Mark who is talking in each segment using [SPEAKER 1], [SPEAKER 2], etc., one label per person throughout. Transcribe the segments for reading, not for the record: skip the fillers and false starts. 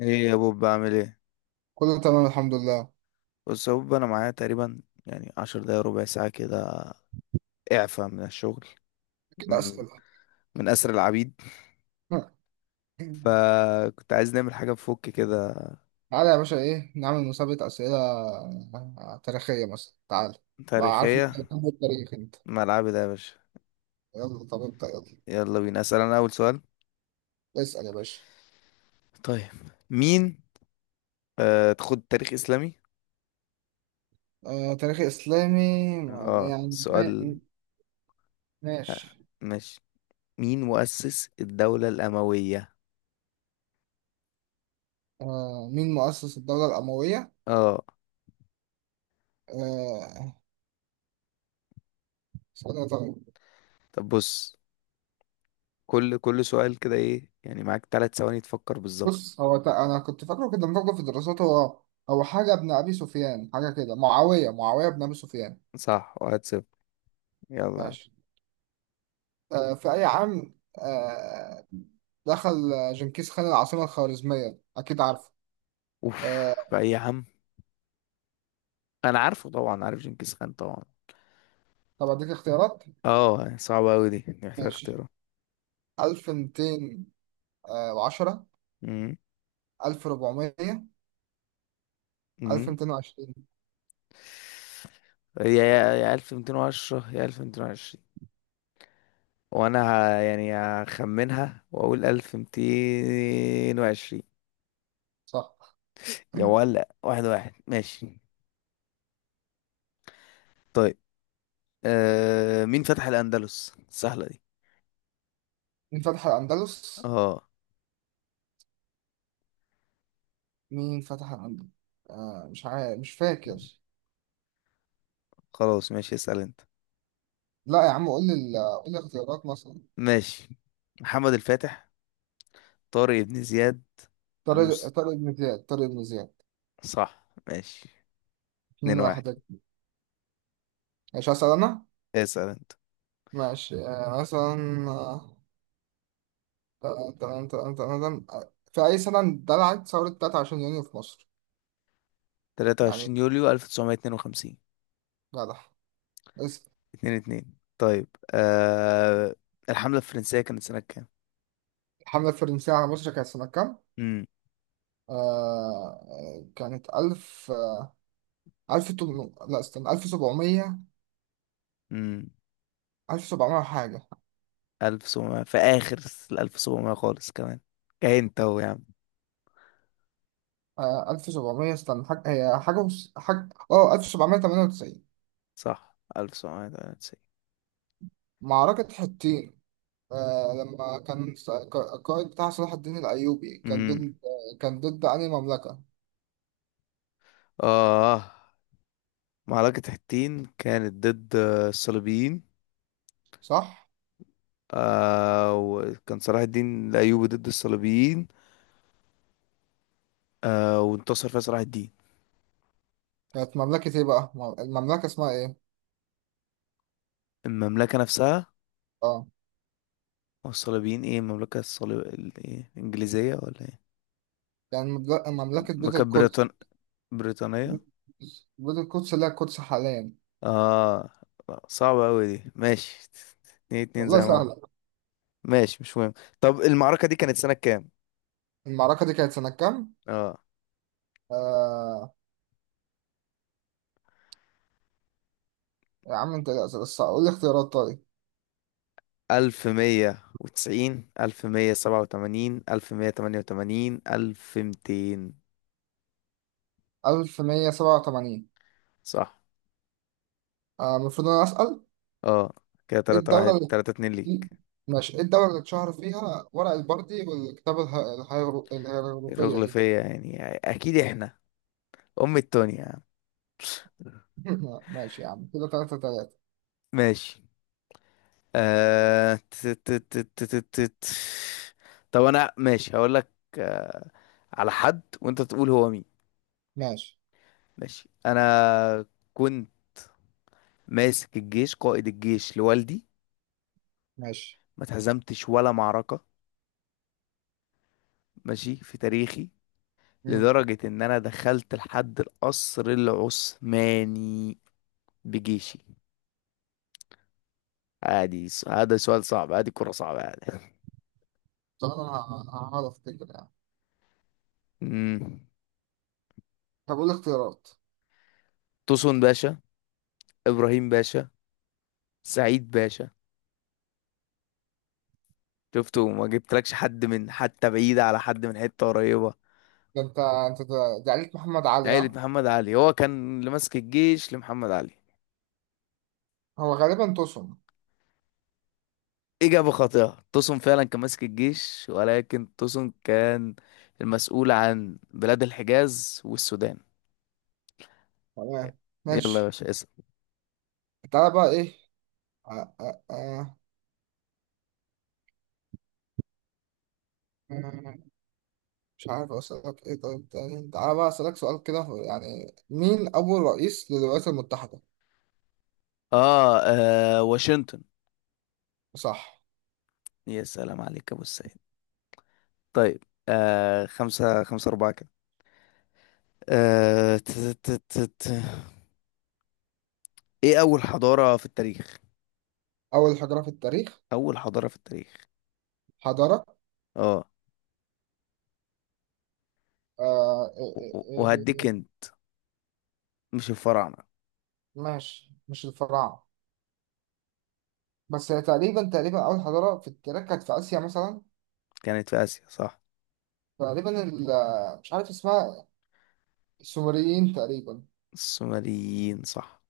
[SPEAKER 1] ايه يا بوب، بعمل ايه؟
[SPEAKER 2] كله تمام الحمد لله.
[SPEAKER 1] بص يا بوب، انا معايا تقريبا يعني عشر دقايق ربع ساعة كده اعفى من الشغل.
[SPEAKER 2] كده
[SPEAKER 1] من
[SPEAKER 2] أسئلة؟
[SPEAKER 1] من اسر العبيد. فكنت عايز نعمل حاجة بفك كده.
[SPEAKER 2] تعالى يا باشا، إيه نعمل مسابقة أسئلة تاريخية مثلا. تعالى بقى، عارف إن
[SPEAKER 1] تاريخية.
[SPEAKER 2] أنت بتحب التاريخ أنت.
[SPEAKER 1] ملعبي ده يا باشا.
[SPEAKER 2] يلا، طب أنت يلا.
[SPEAKER 1] يلا بينا، اسأل انا اول سؤال.
[SPEAKER 2] اسأل يا باشا.
[SPEAKER 1] طيب. مين... تاخد تاريخ اسلامي.
[SPEAKER 2] آه، تاريخ إسلامي.
[SPEAKER 1] اه،
[SPEAKER 2] يعني
[SPEAKER 1] سؤال. آه،
[SPEAKER 2] ماشي.
[SPEAKER 1] ماشي. مين مؤسس الدولة الأموية؟
[SPEAKER 2] آه، مين مؤسس الدولة الأموية؟
[SPEAKER 1] اه.
[SPEAKER 2] آه، اسألها طيب.
[SPEAKER 1] طب بص. كل سؤال كده ايه يعني معاك ثلاث ثواني تفكر بالظبط.
[SPEAKER 2] بص، هو أنا كنت فاكره كده، مفكر في الدراسات. هو حاجة ابن أبي سفيان، حاجة كده، معاوية ابن أبي سفيان.
[SPEAKER 1] صح، واحد صفر. يلا.
[SPEAKER 2] ماشي. في أي عام آه، دخل جنكيز خان العاصمة الخوارزمية؟ أكيد عارفه.
[SPEAKER 1] اوف.
[SPEAKER 2] آه،
[SPEAKER 1] بقى إيه يا عم؟ انا عارفه طبعا، عارف جنكيز خان طبعا.
[SPEAKER 2] طب أديك اختيارات.
[SPEAKER 1] اه، صعبة اوي دي، محتاج
[SPEAKER 2] ماشي،
[SPEAKER 1] اختيارها.
[SPEAKER 2] 1210،
[SPEAKER 1] امم
[SPEAKER 2] 1400،
[SPEAKER 1] امم
[SPEAKER 2] 1220.
[SPEAKER 1] يا 1210 يا 1220. وانا يعني هخمنها واقول 1220.
[SPEAKER 2] صح.
[SPEAKER 1] يا ولا واحد واحد، ماشي. طيب. مين فتح الاندلس؟ سهلة دي.
[SPEAKER 2] مين فتح الأندلس
[SPEAKER 1] اه.
[SPEAKER 2] مين فتح الأندلس؟ مش عارف، مش فاكر.
[SPEAKER 1] خلاص، ماشي، اسأل انت.
[SPEAKER 2] لا يا عم، قول لي اختيارات مثلا.
[SPEAKER 1] ماشي. محمد الفاتح. طارق بن زياد.
[SPEAKER 2] طارق
[SPEAKER 1] المس
[SPEAKER 2] طارق بن زياد طارق بن زياد
[SPEAKER 1] صح، ماشي.
[SPEAKER 2] اتنين
[SPEAKER 1] اتنين واحد.
[SPEAKER 2] واحد. ماشي، هسأل أنا.
[SPEAKER 1] اسأل انت.
[SPEAKER 2] ماشي. مثلا تمام تمام تمام تمام تمام. في أي سنة اندلعت ثورة 23 يونيو في مصر؟
[SPEAKER 1] تلاتة
[SPEAKER 2] يعني
[SPEAKER 1] وعشرين يوليو 1952.
[SPEAKER 2] جدع. بس.
[SPEAKER 1] اتنين اتنين، طيب. آه... الحملة الفرنسية كانت سنة كام؟
[SPEAKER 2] الحملة الفرنسية على مصر كانت سنة كام؟
[SPEAKER 1] امم
[SPEAKER 2] آه، كانت ألف، لا استنى، ألف سبعمية.
[SPEAKER 1] امم
[SPEAKER 2] ألف سبعمية حاجة.
[SPEAKER 1] ألف سبعمية في آخر. الألف سبعمية خالص كمان. كاين أهو يا عم.
[SPEAKER 2] آه، ألف سبعمية، استنى حاجة، هي حاجة حاجة، ألف سبعمية تمانية وتسعين.
[SPEAKER 1] صح، 1798.
[SPEAKER 2] معركة حطين. آه، لما كان القائد بتاع صلاح الدين الأيوبي، كان
[SPEAKER 1] امم
[SPEAKER 2] ضد. كان ضد أنهي مملكة؟
[SPEAKER 1] آه، معركة حطين كانت ضد الصليبيين.
[SPEAKER 2] صح؟
[SPEAKER 1] وكان صلاح الدين الأيوبي ضد الصليبيين. وانتصر فيها صلاح الدين.
[SPEAKER 2] كانت مملكة إيه بقى؟ المملكة اسمها إيه؟
[SPEAKER 1] المملكة نفسها.
[SPEAKER 2] آه.
[SPEAKER 1] هو الصليبيين ايه المملكة الصليب ايه الإنجليزية ولا ايه؟
[SPEAKER 2] يعني مملكة بيت
[SPEAKER 1] المملكة
[SPEAKER 2] القدس.
[SPEAKER 1] بريطانية.
[SPEAKER 2] بيت القدس، لا، القدس حاليا.
[SPEAKER 1] اه، صعبة أوي دي، ماشي. اتنين اتنين
[SPEAKER 2] والله
[SPEAKER 1] زي ما
[SPEAKER 2] سهلة.
[SPEAKER 1] احنا. ماشي، مش مهم. طب المعركة دي كانت سنة كام؟
[SPEAKER 2] المعركة دي كانت سنة كام؟
[SPEAKER 1] اه.
[SPEAKER 2] آه. يا عم انت، لا بس قول لي اختيارات طيب.
[SPEAKER 1] 1090، 1187، 1188، 1200.
[SPEAKER 2] 1187.
[SPEAKER 1] صح.
[SPEAKER 2] آه، المفروض انا اسأل.
[SPEAKER 1] اه. كده،
[SPEAKER 2] ايه
[SPEAKER 1] تلاتة
[SPEAKER 2] الدولة
[SPEAKER 1] واحد،
[SPEAKER 2] اللي.
[SPEAKER 1] تلاتة اتنين ليك.
[SPEAKER 2] ماشي، ايه الدولة اللي اتشهر فيها ورق البردي والكتابة الهيروغليفية
[SPEAKER 1] رغل
[SPEAKER 2] دي؟
[SPEAKER 1] فيا يعني أكيد احنا. أم التونيا.
[SPEAKER 2] ماشي يا عم، كده تلاتة تلاتة.
[SPEAKER 1] ماشي. آه... ت- ت- ت- ت- ت- ت- ت- طب انا، ماشي، هقول لك. آه... على حد وانت تقول هو مين.
[SPEAKER 2] ماشي.
[SPEAKER 1] ماشي انا. كنت ماسك الجيش، قائد الجيش لوالدي.
[SPEAKER 2] ماشي.
[SPEAKER 1] ما اتهزمتش ولا معركة. ماشي في تاريخي.
[SPEAKER 2] مم.
[SPEAKER 1] لدرجة ان انا دخلت لحد القصر العثماني بجيشي. عادي هذا سؤال صعب عادي، كرة صعبة عادي.
[SPEAKER 2] طب انا هقعد افتكر يعني.
[SPEAKER 1] مم.
[SPEAKER 2] طب قول لي اختيارات.
[SPEAKER 1] توسون باشا. ابراهيم باشا. سعيد باشا. شفته ما جبتلكش حد من حتى بعيد على حد من حتة قريبة.
[SPEAKER 2] ده انت، ده عليك محمد علي،
[SPEAKER 1] عيلة
[SPEAKER 2] ها.
[SPEAKER 1] محمد علي، هو كان اللي ماسك الجيش لمحمد علي.
[SPEAKER 2] هو غالبا تصم.
[SPEAKER 1] إجابة خاطئة. توسون فعلا كان ماسك الجيش، ولكن توسون كان المسؤول عن بلاد الحجاز والسودان.
[SPEAKER 2] تمام.
[SPEAKER 1] يلا يا
[SPEAKER 2] ماشي.
[SPEAKER 1] باشا، اسأل.
[SPEAKER 2] تعالى بقى ايه. آه آه آه. مش عارف اسألك ايه. طيب تاني، تعالى بقى اسألك سؤال كده، يعني مين أول رئيس للولايات المتحدة؟
[SPEAKER 1] واشنطن.
[SPEAKER 2] صح.
[SPEAKER 1] يا سلام عليك يا أبو السيد. طيب. خمسة خمسة أربعة كده. آه ت- ت- ت- ت- إيه أول حضارة في التاريخ؟
[SPEAKER 2] أول حجرة في التاريخ؟
[SPEAKER 1] أول حضارة في التاريخ.
[SPEAKER 2] حضارة.
[SPEAKER 1] آه.
[SPEAKER 2] إيه إيه إيه.
[SPEAKER 1] وهديك
[SPEAKER 2] إيه.
[SPEAKER 1] هنت. مش الفراعنة.
[SPEAKER 2] ماشي، مش الفراعنة. بس هي تقريبا تقريبا أول حضارة في التاريخ كانت في آسيا مثلا.
[SPEAKER 1] كانت في آسيا صح.
[SPEAKER 2] تقريبا مش عارف اسمها. السومريين تقريبا.
[SPEAKER 1] السومريين صح.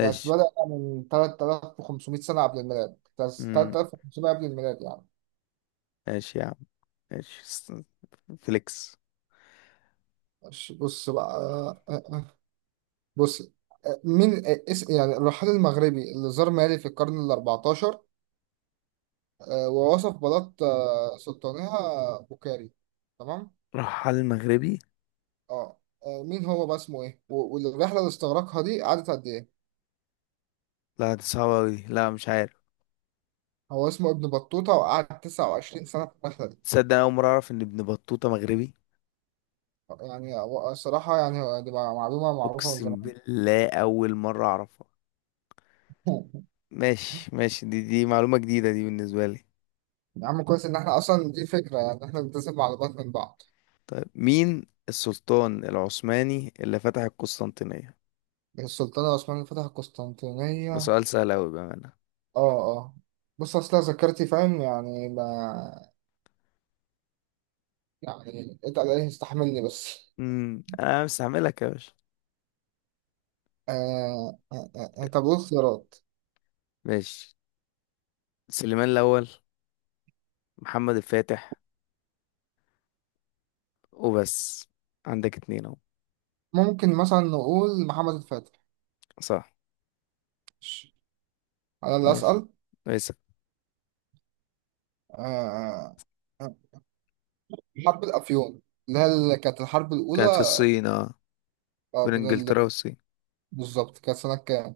[SPEAKER 2] كانت بدأ من 3500 سنة قبل الميلاد، بس
[SPEAKER 1] مم.
[SPEAKER 2] 3500 قبل الميلاد يعني.
[SPEAKER 1] ماشي يا عم. ماشي فليكس.
[SPEAKER 2] ماشي، بص بقى. بص، مين آه، اس يعني الرحال المغربي اللي زار مالي في القرن ال 14، ووصف بلاط سلطانها بوكاري. تمام.
[SPEAKER 1] راح على المغربي.
[SPEAKER 2] اه. مين هو بقى؟ اسمه ايه والرحلة اللي استغرقها دي قعدت قد ايه؟
[SPEAKER 1] لا، دي صعبة أوي دي. لا، مش عارف.
[SPEAKER 2] هو اسمه ابن بطوطة، وقعد 29 سنة في الرحلة.
[SPEAKER 1] تصدق أنا أول مرة أعرف إن ابن بطوطة مغربي.
[SPEAKER 2] يعني الصراحة يعني، هو دي معلومة معروفة من
[SPEAKER 1] أقسم
[SPEAKER 2] زمان.
[SPEAKER 1] بالله أول مرة أعرفها. ماشي، ماشي، دي معلومة جديدة دي بالنسبة لي.
[SPEAKER 2] يا عم كويس ان احنا اصلا دي فكره، يعني احنا بنتسب على بعض من بعض.
[SPEAKER 1] طيب، مين السلطان العثماني اللي فتح القسطنطينية؟
[SPEAKER 2] السلطان العثماني فتح القسطنطينيه.
[SPEAKER 1] ده
[SPEAKER 2] اه.
[SPEAKER 1] سؤال سهل أوي بأمانة.
[SPEAKER 2] اه. بص، اصل ذاكرتي فاهم يعني، ما. يعني اتقل عليه، استحملني بس.
[SPEAKER 1] أنا مستعملك يا باشا.
[SPEAKER 2] طب ايه الخيارات؟
[SPEAKER 1] ماشي. سليمان الأول. محمد الفاتح. وبس. عندك اتنين اهو.
[SPEAKER 2] ممكن مثلا نقول محمد الفاتح.
[SPEAKER 1] صح.
[SPEAKER 2] على اللي
[SPEAKER 1] ماشي.
[SPEAKER 2] اسال.
[SPEAKER 1] كويس.
[SPEAKER 2] آه آه. آه. حرب الافيون، اللي هي كانت الحرب
[SPEAKER 1] كانت في
[SPEAKER 2] الاولى.
[SPEAKER 1] الصين، اه. بين
[SPEAKER 2] بين
[SPEAKER 1] انجلترا والصين.
[SPEAKER 2] بالظبط، كانت سنه كام؟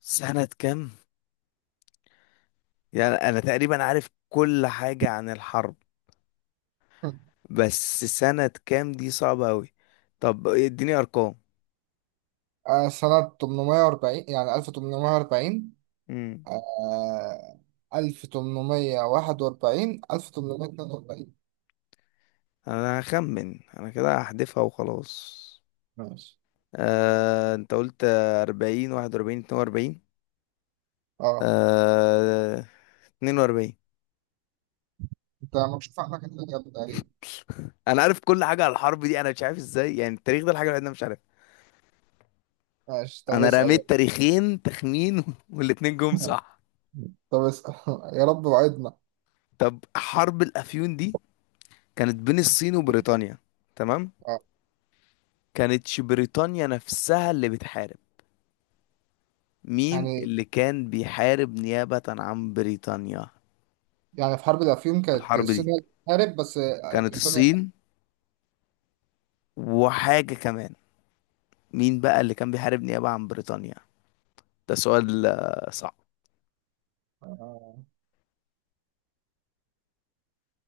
[SPEAKER 1] سنة كام؟ يعني أنا تقريبا عارف كل حاجة عن الحرب. بس سنة كام دي صعبة أوي. طب اديني أرقام.
[SPEAKER 2] سنه 840، يعني 1840.
[SPEAKER 1] امم
[SPEAKER 2] آه 1841، 1842.
[SPEAKER 1] أنا هخمن أنا كده هحذفها وخلاص.
[SPEAKER 2] ماشي.
[SPEAKER 1] أنت قلت أربعين، واحد وأربعين، اتنين وأربعين.
[SPEAKER 2] اه.
[SPEAKER 1] آه، اتنين وأربعين.
[SPEAKER 2] انت مكشوف عنك انت، الإجابة تقريبا.
[SPEAKER 1] انا عارف كل حاجه على الحرب دي. انا مش عارف ازاي، يعني التاريخ ده الحاجه الوحيده اللي انا مش عارفها.
[SPEAKER 2] ماشي، طب
[SPEAKER 1] انا
[SPEAKER 2] اسأل يلا.
[SPEAKER 1] رميت تاريخين تخمين والاتنين جم صح.
[SPEAKER 2] طب اسأل. يا رب وعدنا.
[SPEAKER 1] طب حرب الافيون دي كانت بين الصين وبريطانيا. تمام.
[SPEAKER 2] اه.
[SPEAKER 1] كانتش بريطانيا نفسها اللي بتحارب. مين
[SPEAKER 2] يعني
[SPEAKER 1] اللي كان بيحارب نيابة عن بريطانيا؟
[SPEAKER 2] يعني في حرب الأفيون كانت
[SPEAKER 1] الحرب
[SPEAKER 2] الصين
[SPEAKER 1] دي
[SPEAKER 2] هي اللي بتحارب بس،
[SPEAKER 1] كانت
[SPEAKER 2] بريطانيا.
[SPEAKER 1] الصين وحاجة كمان. مين بقى اللي كان بيحارب نيابة عن بريطانيا؟ ده سؤال صعب.
[SPEAKER 2] آه.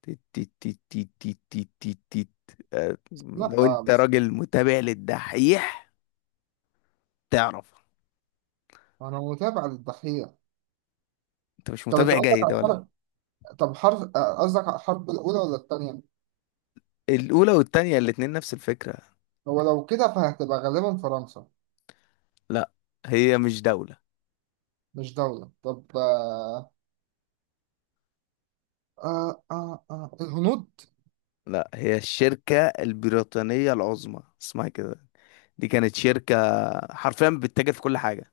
[SPEAKER 1] تيت تيت تيت تيت تيت تيت تيت تيت. آه،
[SPEAKER 2] لا،
[SPEAKER 1] لو انت
[SPEAKER 2] بس.
[SPEAKER 1] راجل متابع للدحيح تعرف.
[SPEAKER 2] أنا متابع للضحية.
[SPEAKER 1] انت مش
[SPEAKER 2] طب أنت
[SPEAKER 1] متابع
[SPEAKER 2] قصدك على
[SPEAKER 1] جيد ولا؟
[SPEAKER 2] الحرب؟ طب حرب، قصدك على الحرب الأولى ولا التانية؟
[SPEAKER 1] الاولى والتانية الاتنين نفس الفكرة.
[SPEAKER 2] هو لو كده فهتبقى غالبا فرنسا.
[SPEAKER 1] لا، هي مش دولة.
[SPEAKER 2] مش دولة، طب آه. الهنود.
[SPEAKER 1] لا، هي الشركة البريطانية العظمى، اسمها كده. دي كانت شركة، حرفيا بتتاجر في كل حاجة.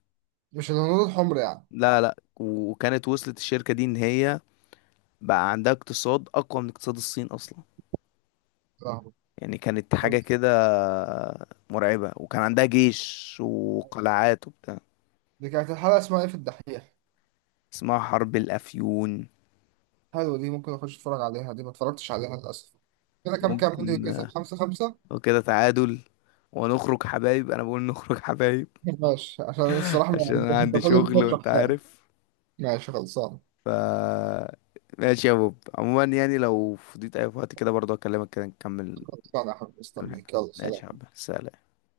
[SPEAKER 2] مش الهنود الحمر يعني. مم.
[SPEAKER 1] لا، لا، وكانت وصلت الشركة دي ان هي بقى عندها اقتصاد اقوى من اقتصاد الصين اصلا.
[SPEAKER 2] فاهم.
[SPEAKER 1] يعني كانت حاجة
[SPEAKER 2] طب
[SPEAKER 1] كده مرعبة، وكان عندها جيش وقلعات وبتاع.
[SPEAKER 2] دي كانت الحلقة اسمها ايه في الدحيح؟
[SPEAKER 1] اسمها حرب الافيون.
[SPEAKER 2] حلو، دي ممكن اخش اتفرج عليها، دي ما اتفرجتش عليها للاسف. كده كام كام دي؟
[SPEAKER 1] ممكن،
[SPEAKER 2] كسب خمسة خمسة.
[SPEAKER 1] لو كده تعادل ونخرج حبايب. انا بقول نخرج حبايب.
[SPEAKER 2] ماشي عشان الصراحة
[SPEAKER 1] عشان
[SPEAKER 2] ما.
[SPEAKER 1] انا
[SPEAKER 2] انت
[SPEAKER 1] عندي
[SPEAKER 2] كل
[SPEAKER 1] شغل
[SPEAKER 2] ده
[SPEAKER 1] وانت
[SPEAKER 2] شخصانة.
[SPEAKER 1] عارف.
[SPEAKER 2] ماشي، خلصانة.
[SPEAKER 1] ف ماشي يا بوب، عموما يعني لو فضيت اي وقت كده برضه اكلمك كده نكمل.
[SPEAKER 2] خلصانة يا حبيبي،
[SPEAKER 1] نكمل حاجة،
[SPEAKER 2] استنيك، يلا
[SPEAKER 1] ماشي يا
[SPEAKER 2] سلام.
[SPEAKER 1] حبيبي، سلام.